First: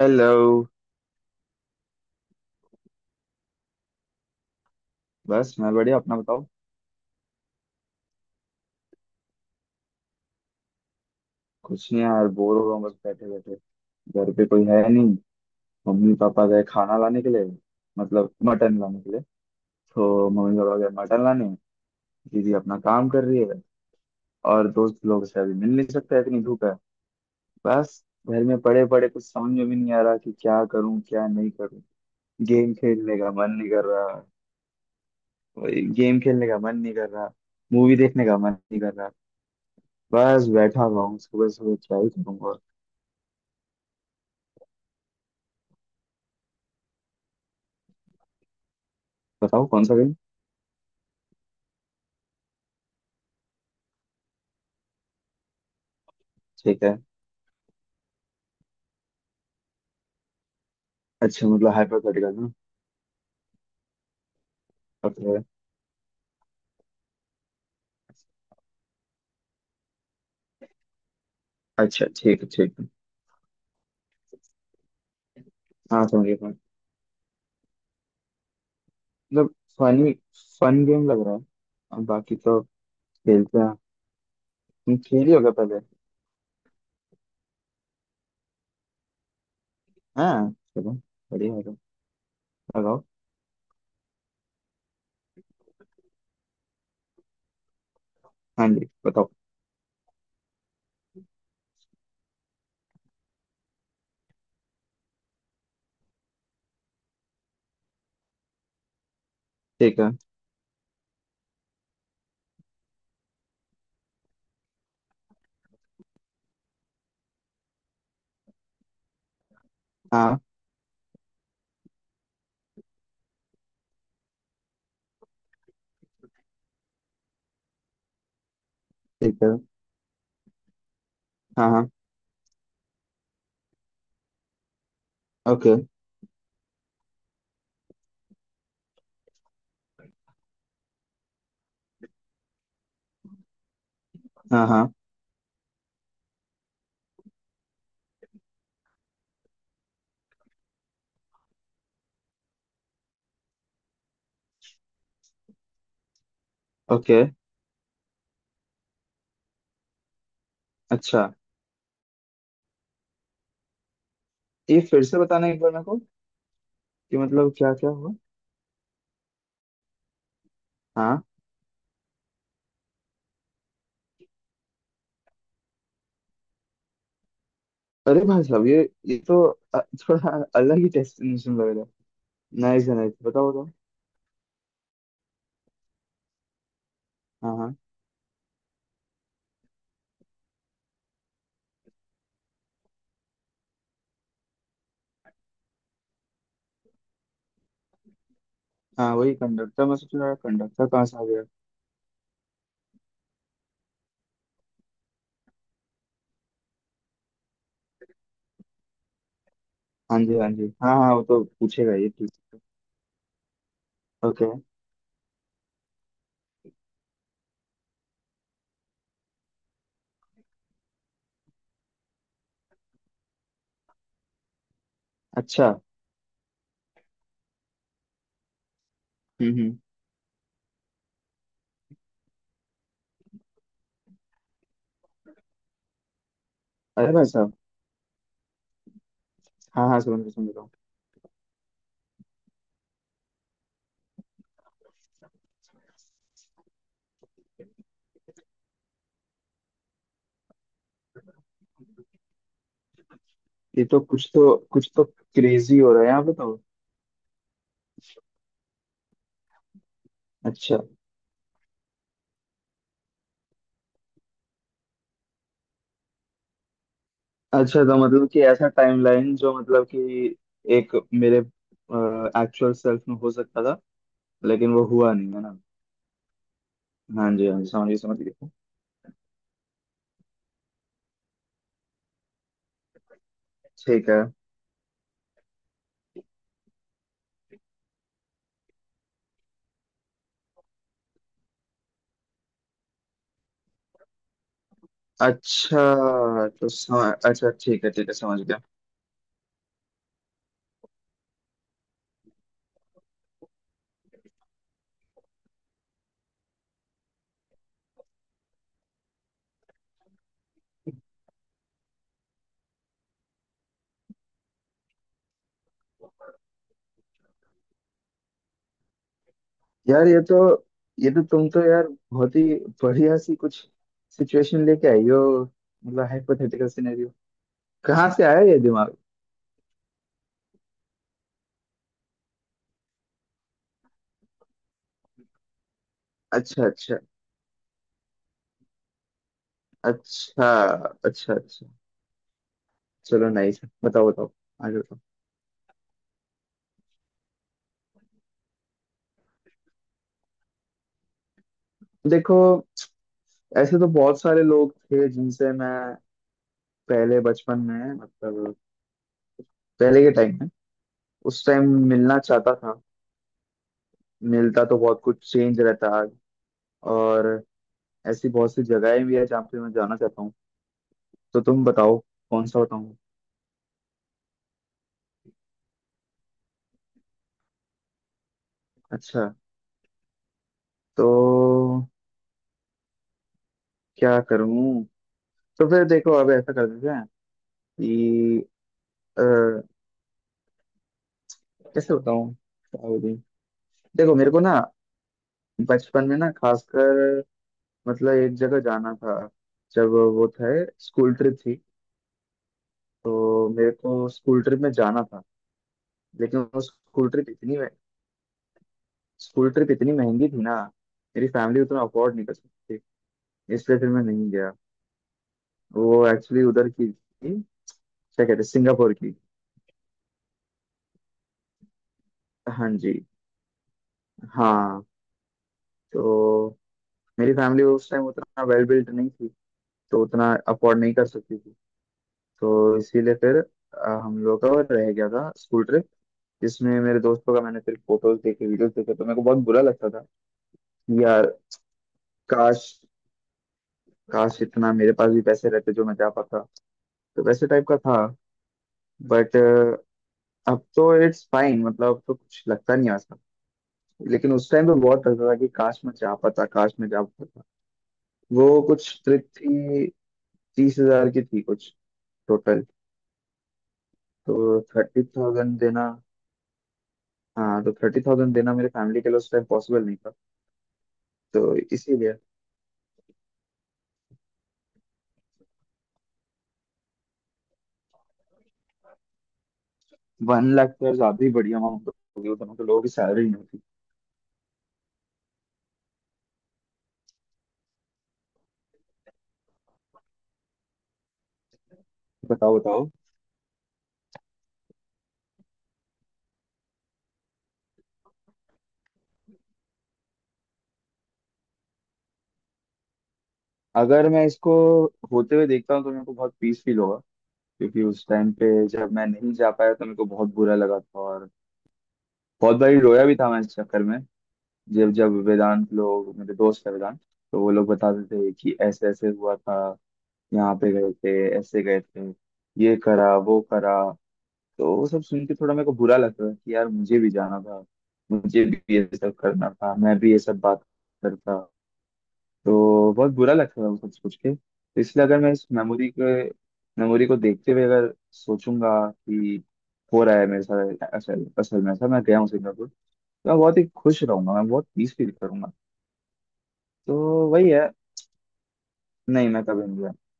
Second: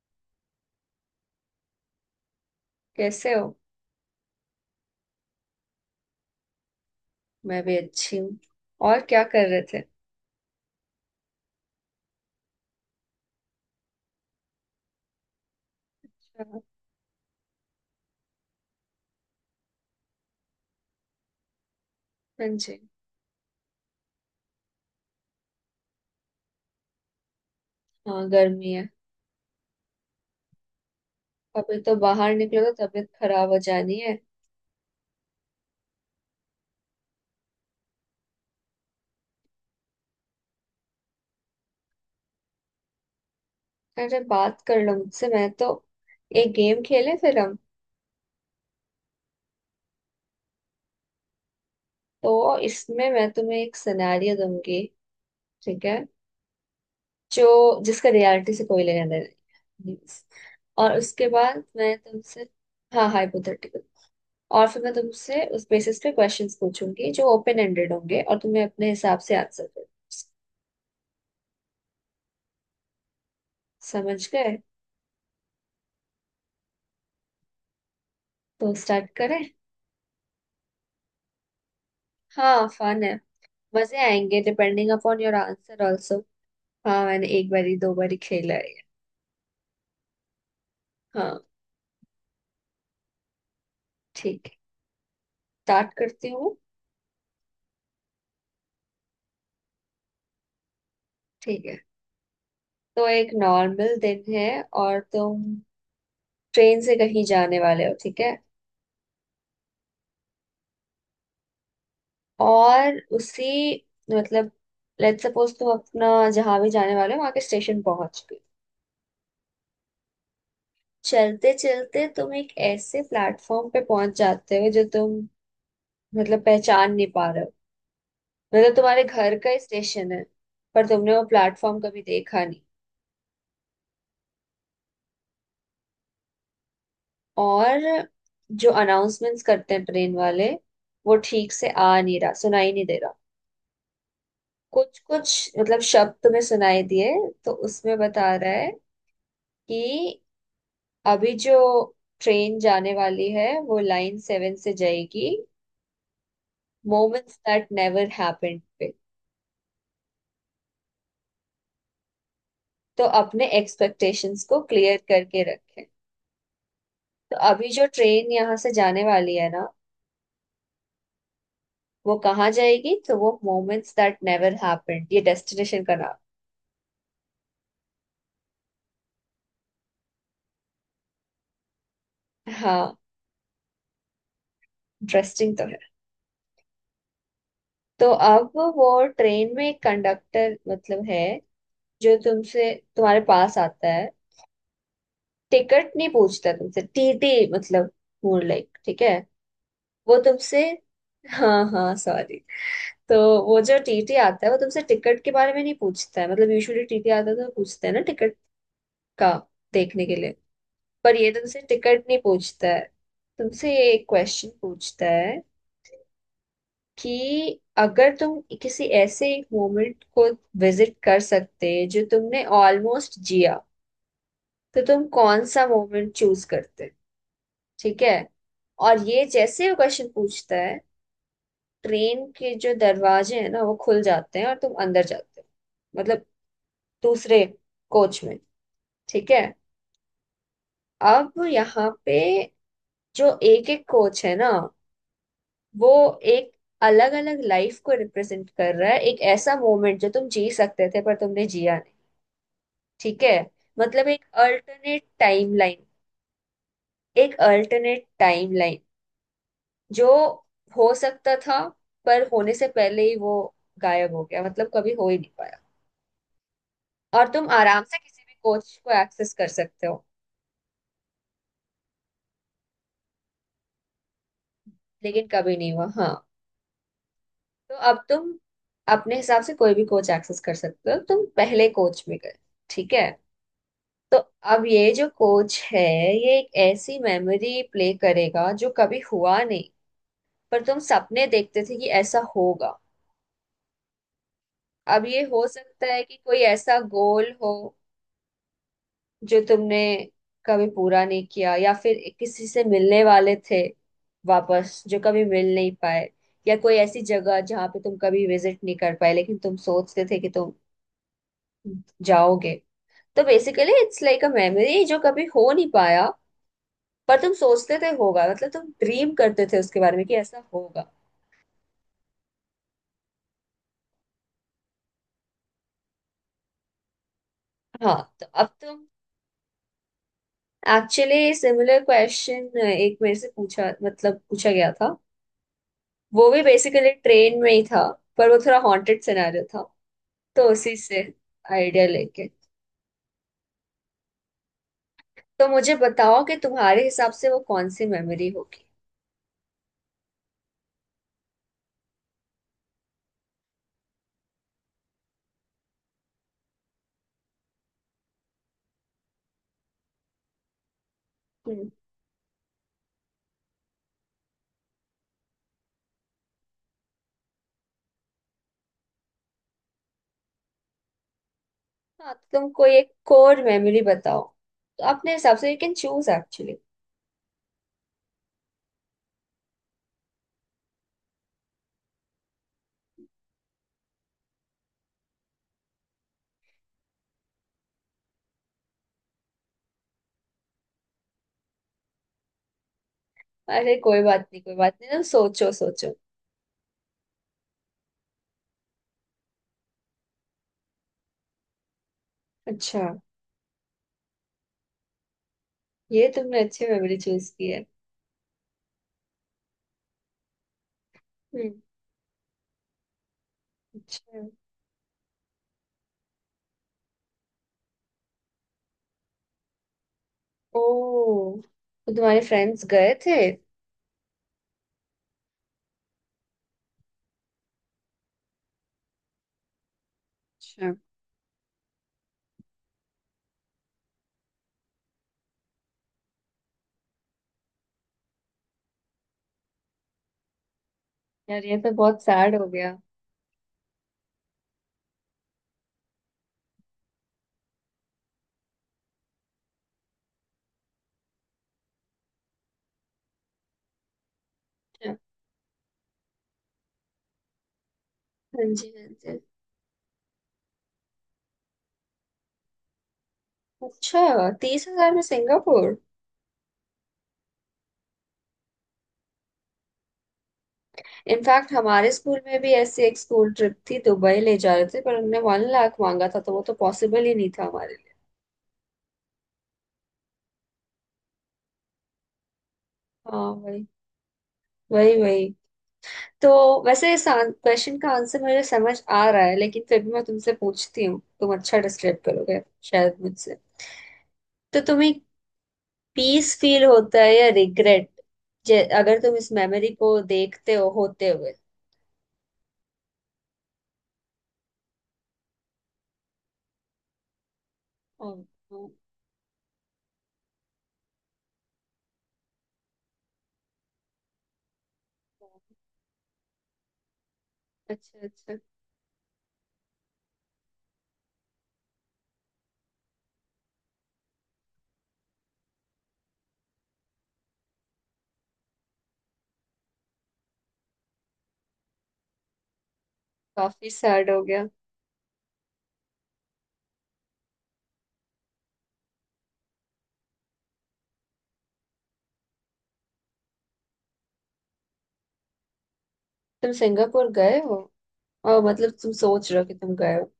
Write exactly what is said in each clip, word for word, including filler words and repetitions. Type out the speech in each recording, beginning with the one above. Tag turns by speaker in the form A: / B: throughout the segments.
A: Hello.
B: कैसे हो।
A: बस मैं बढ़िया, अपना बताओ।
B: मैं भी अच्छी हूँ। और क्या कर रहे थे।
A: कुछ नहीं यार, बोर हो रहा हूँ, बस बैठे बैठे। घर पे कोई है नहीं। मम्मी पापा
B: अच्छा।
A: गए खाना लाने के लिए, मतलब मटन लाने के लिए। तो मम्मी पापा गए मटन लाने।
B: हाँ
A: दीदी अपना
B: जी।
A: काम कर रही है। और दोस्त लोग से अभी मिल नहीं सकता, इतनी धूप है। बस।
B: हाँ,
A: घर में
B: गर्मी
A: पड़े
B: है।
A: पड़े कुछ समझ में भी नहीं आ रहा कि क्या करूँ क्या नहीं
B: अभी
A: करूँ।
B: तो बाहर निकलो
A: गेम
B: तो तबीयत
A: खेलने का
B: खराब
A: मन
B: हो
A: नहीं कर
B: जानी है।
A: रहा, वही गेम खेलने का मन नहीं कर रहा, मूवी देखने का मन नहीं कर रहा। बस बैठा हुआ हूँ, सुबह सुबह क्या ही करूँगा।
B: अरे बात कर लो मुझसे, मैं तो एक गेम खेले फिर हम।
A: बताओ कौन सा।
B: तो इसमें मैं तुम्हें एक सिनेरियो दूंगी। ठीक है।
A: ठीक है।
B: जो जिसका रियलिटी से कोई लेना देना नहीं है। और उसके
A: अच्छा,
B: बाद
A: मतलब
B: मैं
A: हाइपोथेटिकल
B: तुमसे।
A: ना।
B: हाँ, हाइपोथेटिकल। और फिर मैं
A: ओके।
B: तुमसे उस बेसिस पे क्वेश्चंस पूछूंगी जो ओपन एंडेड होंगे और तुम्हें अपने हिसाब से आंसर करना है।
A: अच्छा ठीक है ठीक है।
B: समझ गए।
A: हाँ समझ गया, समझ-
B: तो स्टार्ट करें।
A: मतलब फनी फन गेम लग रहा है। अब बाकी तो
B: हाँ, फन है।
A: खेलते हैं।
B: मजे आएंगे डिपेंडिंग
A: तुम
B: अपॉन
A: खेली
B: योर
A: होगा पहले।
B: Answer also. हाँ, मैंने एक बारी दो बारी खेला है।
A: हाँ चलो,
B: हाँ।
A: बढ़िया होगा, लगाओ।
B: ठीक है। स्टार्ट करती हूँ।
A: हाँ जी बताओ।
B: ठीक है। तो एक नॉर्मल दिन है और तुम ट्रेन से कहीं जाने वाले हो, ठीक है।
A: ठीक है।
B: और उसी मतलब लेट्स सपोज तुम अपना जहां भी जाने वाले हो वहां के स्टेशन पहुंच गए।
A: हाँ।
B: चलते चलते तुम एक ऐसे प्लेटफॉर्म पे पहुंच जाते हो जो तुम मतलब पहचान नहीं पा रहे हो। मतलब तुम्हारे घर
A: ठीक
B: का
A: है।
B: ही स्टेशन है, पर तुमने वो
A: हाँ
B: प्लेटफॉर्म
A: हाँ,
B: कभी देखा नहीं।
A: ओके।
B: और जो अनाउंसमेंट्स करते हैं ट्रेन वाले वो ठीक से आ नहीं रहा, सुनाई नहीं दे रहा।
A: हाँ हाँ,
B: कुछ कुछ मतलब शब्द तुम्हें सुनाई दिए तो उसमें बता रहा है कि अभी जो ट्रेन जाने वाली है वो लाइन सेवन से जाएगी
A: okay.
B: Moments that never happened पे।
A: अच्छा,
B: तो अपने एक्सपेक्टेशंस को
A: ये
B: क्लियर
A: फिर से
B: करके
A: बताना एक बार मेरे
B: रखें।
A: को कि
B: तो
A: मतलब
B: अभी
A: क्या
B: जो
A: क्या हुआ।
B: ट्रेन यहाँ से जाने वाली है ना,
A: हाँ।
B: वो कहाँ जाएगी, तो वो मोमेंट्स दैट नेवर हैपेंड, ये डेस्टिनेशन का नाम।
A: अरे भाई साहब, ये ये तो अ, थोड़ा अलग ही डेस्टिनेशन लग रहा है। नाइस है,
B: हाँ,
A: नाइस, बताओ बताओ।
B: इंटरेस्टिंग तो है।
A: हाँ हाँ।
B: तो अब वो ट्रेन में एक कंडक्टर मतलब है जो तुमसे तुम्हारे पास आता है। टिकट नहीं पूछता तुमसे, टीटी मतलब, मोर लाइक, ठीक है।
A: हाँ वही कंडक्टर, मैं सोच
B: वो
A: रहा
B: तुमसे।
A: कंडक्टर कहाँ से आ गया।
B: हाँ हाँ, सॉरी। तो वो जो टीटी आता है वो तुमसे टिकट के बारे में नहीं पूछता है, मतलब यूजुअली टीटी आता है तो पूछते हैं ना टिकट का, देखने के
A: हाँ जी
B: लिए।
A: हाँ जी, हाँ हाँ,
B: पर
A: वो
B: ये
A: तो
B: तुमसे
A: पूछेगा,
B: टिकट
A: ये
B: नहीं
A: ठीक है।
B: पूछता है। तुमसे ये एक
A: ओके।
B: क्वेश्चन पूछता है कि अगर तुम किसी ऐसे एक मोमेंट को विजिट कर सकते जो तुमने ऑलमोस्ट जिया, तो तुम कौन सा
A: अच्छा।
B: मोमेंट चूज करते। ठीक है। और ये
A: हम्म
B: जैसे
A: हम्म।
B: वो क्वेश्चन पूछता है, ट्रेन के जो दरवाजे हैं ना वो खुल जाते हैं और तुम अंदर जाते हो, मतलब
A: अरे भाई
B: दूसरे
A: साहब।
B: कोच में। ठीक है।
A: हाँ हाँ, समझ रहा समझ रहा हूँ।
B: अब यहाँ पे जो एक एक कोच है ना, वो एक अलग अलग लाइफ को रिप्रेजेंट कर रहा है, एक ऐसा मोमेंट जो तुम जी सकते थे पर तुमने जिया नहीं। ठीक है।
A: ये तो
B: मतलब एक
A: कुछ तो कुछ
B: अल्टरनेट
A: तो क्रेजी
B: टाइमलाइन।
A: हो रहा है यहाँ पे तो।
B: एक अल्टरनेट टाइमलाइन जो
A: अच्छा।
B: हो सकता था पर होने से पहले ही वो गायब हो गया, मतलब कभी हो ही नहीं पाया। और तुम
A: अच्छा,
B: आराम
A: तो
B: से किसी
A: मतलब
B: भी
A: कि ऐसा
B: कोच को एक्सेस
A: टाइमलाइन
B: कर
A: जो, मतलब
B: सकते हो।
A: कि एक मेरे एक्चुअल सेल्फ में हो सकता था लेकिन वो हुआ
B: लेकिन
A: नहीं है
B: कभी
A: ना।
B: नहीं हुआ, हाँ।
A: हाँ जी हाँ जी,
B: तो
A: समझ गया
B: अब
A: समझ
B: तुम
A: गया।
B: अपने हिसाब से कोई भी कोच एक्सेस कर सकते हो, तुम पहले कोच में गए। ठीक है।
A: ठीक
B: तो
A: है।
B: अब ये जो कोच है, ये एक ऐसी मेमोरी प्ले करेगा जो कभी हुआ नहीं पर तुम सपने देखते थे कि ऐसा होगा। अब ये हो
A: अच्छा,
B: सकता है कि कोई
A: तो
B: ऐसा
A: सम...
B: गोल
A: अच्छा
B: हो
A: ठीक है ठीक है, समझ गया।
B: जो तुमने कभी पूरा नहीं किया, या फिर किसी से मिलने वाले थे वापस जो कभी मिल नहीं पाए, या कोई ऐसी जगह जहाँ पे तुम कभी विजिट नहीं कर पाए लेकिन तुम सोचते थे कि तुम जाओगे। तो basically it's like a memory जो कभी हो नहीं पाया, पर तुम सोचते थे होगा, मतलब तुम ड्रीम करते थे उसके बारे में
A: यार
B: कि
A: ये तो,
B: ऐसा होगा।
A: ये तो तुम तो यार बहुत ही बढ़िया सी कुछ सिचुएशन लेके आई हो, मतलब हाइपोथेटिकल सिनेरियो।
B: हाँ,
A: कहाँ से
B: तो
A: आया
B: अब
A: ये
B: तुम।
A: दिमाग।
B: एक्चुअली सिमिलर क्वेश्चन एक मेरे से पूछा, मतलब पूछा गया था। वो भी
A: अच्छा
B: बेसिकली
A: अच्छा।
B: ट्रेन में ही था। पर वो थोड़ा हॉन्टेड सिनेरियो था।
A: अच्छा
B: तो उसी से
A: अच्छा। अच्छा।
B: आइडिया लेके।
A: चलो नाइस, बताओ बताओ, आगे बताओ।
B: तो मुझे बताओ कि तुम्हारे हिसाब से वो कौन सी मेमोरी होगी।
A: देखो, ऐसे तो बहुत सारे लोग थे जिनसे मैं पहले बचपन में, मतलब पहले के टाइम में, उस टाइम
B: हम्म।
A: मिलना चाहता था। मिलता तो बहुत कुछ चेंज रहता आज। और ऐसी बहुत सी जगहें भी है जहाँ पे मैं जाना चाहता हूँ। तो तुम बताओ
B: हाँ, तो
A: कौन
B: तुम
A: सा
B: कोई एक
A: बताऊँ।
B: कोर मेमोरी बताओ। तो अपने हिसाब से यू कैन चूज एक्चुअली।
A: अच्छा तो क्या करूं। तो फिर देखो, अब ऐसा कर देते हैं कि अ, कैसे बताऊं क्या बोलूं?
B: अरे कोई
A: देखो
B: बात
A: मेरे को
B: नहीं, कोई
A: ना
B: बात नहीं, तुम सोचो सोचो।
A: बचपन में ना खासकर, मतलब एक जगह जाना था। जब वो थे, स्कूल ट्रिप थी।
B: अच्छा।
A: तो मेरे को स्कूल ट्रिप में जाना था।
B: ये
A: लेकिन
B: तुमने
A: वो
B: अच्छी मेमोरी
A: स्कूल
B: चूज
A: ट्रिप
B: की
A: इतनी
B: है।
A: स्कूल ट्रिप इतनी महंगी थी ना, मेरी
B: हम्म।
A: फैमिली उतना अफोर्ड नहीं कर सकती थी, इसलिए फिर मैं
B: अच्छा।
A: नहीं गया। वो एक्चुअली उधर की थी, क्या कहते हैं, सिंगापुर की।
B: ओ, तो तुम्हारे फ्रेंड्स
A: हाँ जी
B: गए थे।
A: हाँ। तो मेरी फैमिली उस टाइम उतना वेल बिल्ट नहीं थी, तो उतना
B: अच्छा।
A: अफोर्ड नहीं कर सकती थी। तो इसीलिए फिर अ, हम लोग का रह गया था स्कूल ट्रिप जिसमें मेरे दोस्तों का, मैंने फिर फोटोज देखे वीडियोस देखे, तो मेरे को बहुत बुरा लगता था कि यार
B: यार, ये तो बहुत सैड हो
A: काश,
B: गया।
A: काश इतना मेरे पास भी पैसे रहते जो मैं जा पाता। तो वैसे टाइप का था, बट अब तो इट्स फाइन, मतलब अब तो कुछ लगता नहीं ऐसा। लेकिन उस टाइम तो
B: अच्छा।
A: बहुत लगता था कि काश मैं जा पाता, काश मैं जा पाता।
B: हाँ
A: वो
B: जी, हाँ
A: कुछ
B: जी।
A: ट्रिप थी, तीस हजार की थी कुछ टोटल।
B: अच्छा,
A: तो
B: तीस हजार में
A: थर्टी थाउजेंड
B: सिंगापुर।
A: देना, हाँ, तो थर्टी थाउजेंड देना मेरे फैमिली के लिए उस टाइम पॉसिबल नहीं था। तो
B: इनफैक्ट हमारे
A: इसीलिए
B: स्कूल में भी ऐसी एक स्कूल ट्रिप थी, दुबई ले जा रहे थे, पर उनने वन लाख मांगा था तो वो तो पॉसिबल ही नहीं था हमारे लिए।
A: वन लाख तो यार ज्यादा ही बढ़िया अमाउंट होगी, वो दोनों तो लोगों की सैलरी
B: हाँ
A: नहीं होती।
B: वही, वही, वही। तो वैसे इस क्वेश्चन का आंसर मुझे समझ आ रहा है, लेकिन फिर भी मैं तुमसे पूछती हूँ, तुम अच्छा डिस्क्राइब करोगे
A: बताओ बताओ।
B: शायद मुझसे। तो तुम्हें पीस फील होता है या रिग्रेट, अगर तुम इस मेमोरी को देखते हो होते हुए।
A: अगर मैं इसको होते हुए देखता हूँ तो मेरे को बहुत पीस फील होगा, क्योंकि उस
B: ओ,
A: टाइम पे
B: ओ,
A: जब मैं नहीं जा पाया तो मेरे को बहुत बुरा लगा था और बहुत बारी रोया भी था मैं इस चक्कर में। जब जब
B: ओ।
A: वेदांत लोग, मेरे दोस्त है वेदांत, तो वो लोग
B: अच्छा
A: बताते थे
B: अच्छा।
A: कि ऐसे ऐसे हुआ था, यहाँ पे गए थे, ऐसे गए थे, ये करा वो करा, तो वो सब सुन के थोड़ा मेरे को बुरा लग रहा है कि यार मुझे भी जाना था, मुझे भी ये सब करना था, मैं भी ये सब बात करता। तो बहुत बुरा लग रहा
B: काफी
A: है वो सब
B: सैड
A: सोच
B: हो
A: के।
B: गया।
A: तो इसलिए अगर मैं इस मेमोरी के मेमोरी को देखते हुए अगर सोचूंगा कि हो रहा है मेरे साथ असल असल में, ऐसा मैं गया हूँ सिंगापुर, तो मैं बहुत ही खुश रहूंगा, मैं बहुत पीस फील करूंगा।
B: तुम
A: तो
B: सिंगापुर गए
A: वही
B: हो।
A: है।
B: और मतलब तुम
A: नहीं,
B: सोच रहे
A: मैं
B: हो कि
A: कभी
B: तुम
A: नहीं गया।
B: गए हो।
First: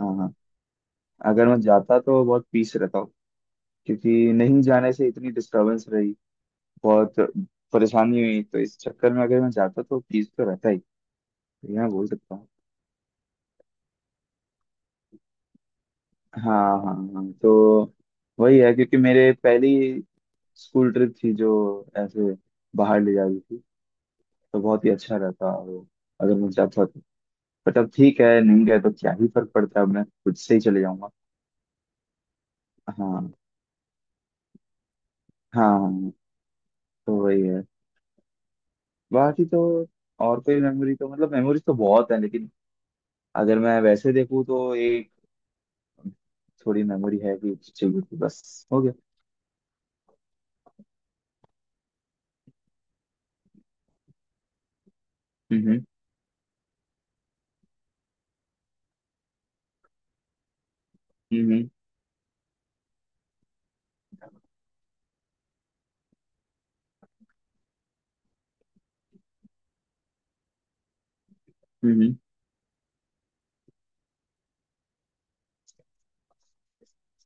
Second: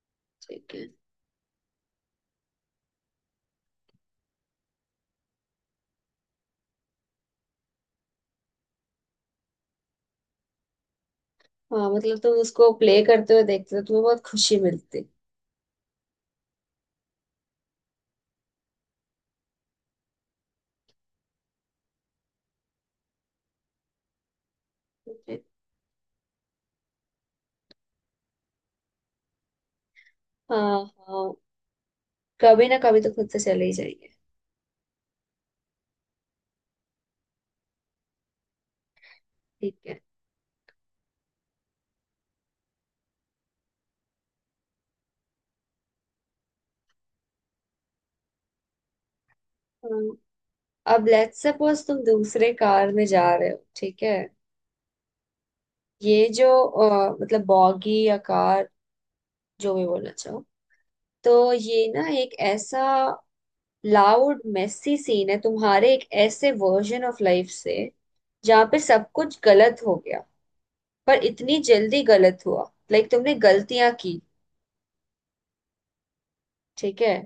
A: हाँ हाँ।
B: ठीक है।
A: अगर मैं जाता तो बहुत पीस रहता हूँ, क्योंकि नहीं जाने से इतनी डिस्टरबेंस रही, बहुत परेशानी हुई, तो इस चक्कर में अगर मैं जाता तो फीस तो रहता ही। तो ये मैं
B: हाँ,
A: बोल
B: मतलब
A: सकता
B: तुम
A: हूँ।
B: उसको प्ले करते हुए देखते हो तो तुम्हें बहुत खुशी मिलती
A: हाँ हाँ हाँ, तो वही है, क्योंकि मेरे पहली स्कूल ट्रिप थी जो ऐसे बाहर ले जा रही थी, तो बहुत ही अच्छा
B: है।
A: रहता वो अगर मैं जाता तो। बट अब ठीक है, नहीं गए तो क्या ही फर्क पड़ता है, अब मैं खुद से ही चले
B: हाँ
A: जाऊंगा।
B: हाँ। कभी ना कभी
A: हाँ
B: तो खुद
A: हाँ।
B: से चले ही जाएंगे।
A: हाँ, हाँ, तो वही है। बाकी तो
B: ठीक है।
A: और कोई मेमोरी तो, मतलब मेमोरीज तो बहुत है लेकिन अगर मैं वैसे देखूँ तो एक थोड़ी मेमोरी है, भी चाहिए थी, बस हो गया।
B: हाँ। अब लेट्स सपोज तुम दूसरे कार में जा रहे हो, ठीक है।
A: हम्म
B: ये जो अ, मतलब बॉगी या कार, जो भी बोलना चाहो। तो
A: हम्म
B: ये ना एक ऐसा लाउड मेसी सीन है तुम्हारे एक ऐसे वर्जन ऑफ लाइफ से, जहाँ पे सब कुछ गलत हो गया पर इतनी जल्दी
A: हम्म।
B: गलत हुआ। लाइक तुमने गलतियां की। ठीक है।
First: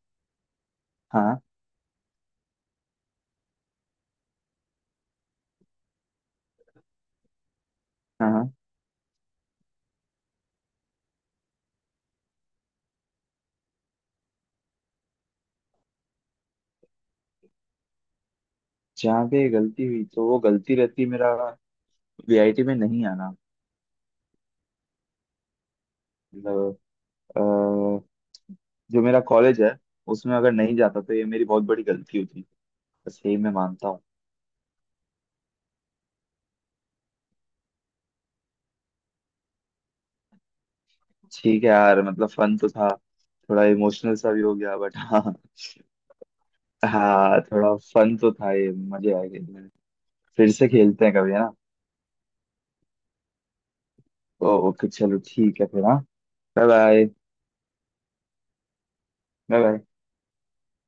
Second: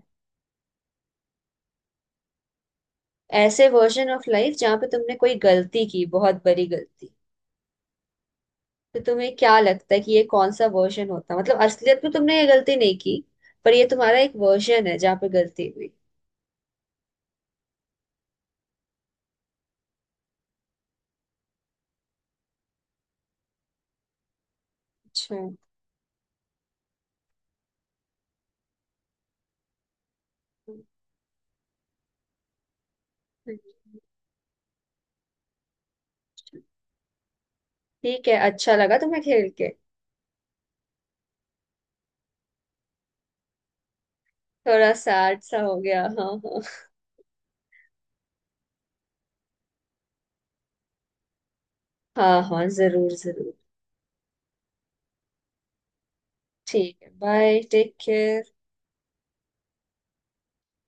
A: हाँ
B: ऐसे वर्जन ऑफ लाइफ जहाँ पे तुमने कोई गलती की, बहुत बड़ी गलती।
A: हाँ। हाँ,
B: तो तुम्हें क्या लगता है कि ये कौन सा वर्जन होता, मतलब असलियत में तुमने ये गलती नहीं की, पर ये तुम्हारा एक वर्जन है जहाँ पे गलती हुई।
A: जहाँ पे गलती हुई तो वो गलती रहती, मेरा वी आई टी में नहीं आना।
B: अच्छा।
A: मतलब अ, जो मेरा कॉलेज है, उसमें अगर नहीं जाता तो ये मेरी बहुत बड़ी गलती होती। बस यही मैं मानता हूँ।
B: ठीक है, अच्छा लगा तुम्हें खेल के।
A: ठीक है यार, मतलब फन तो था, थोड़ा इमोशनल सा भी हो गया
B: थोड़ा
A: बट हाँ।
B: सैड सा अच्छा हो गया, हाँ हाँ।
A: हाँ थोड़ा फन तो था, ये मजे आए खेलने में। फिर से खेलते हैं कभी, है ना।
B: हाँ हाँ, जरूर जरूर।
A: ओ- ओके चलो ठीक है फिर, हाँ,
B: ठीक
A: बाय।
B: है, bye, take care.
A: Bye bye.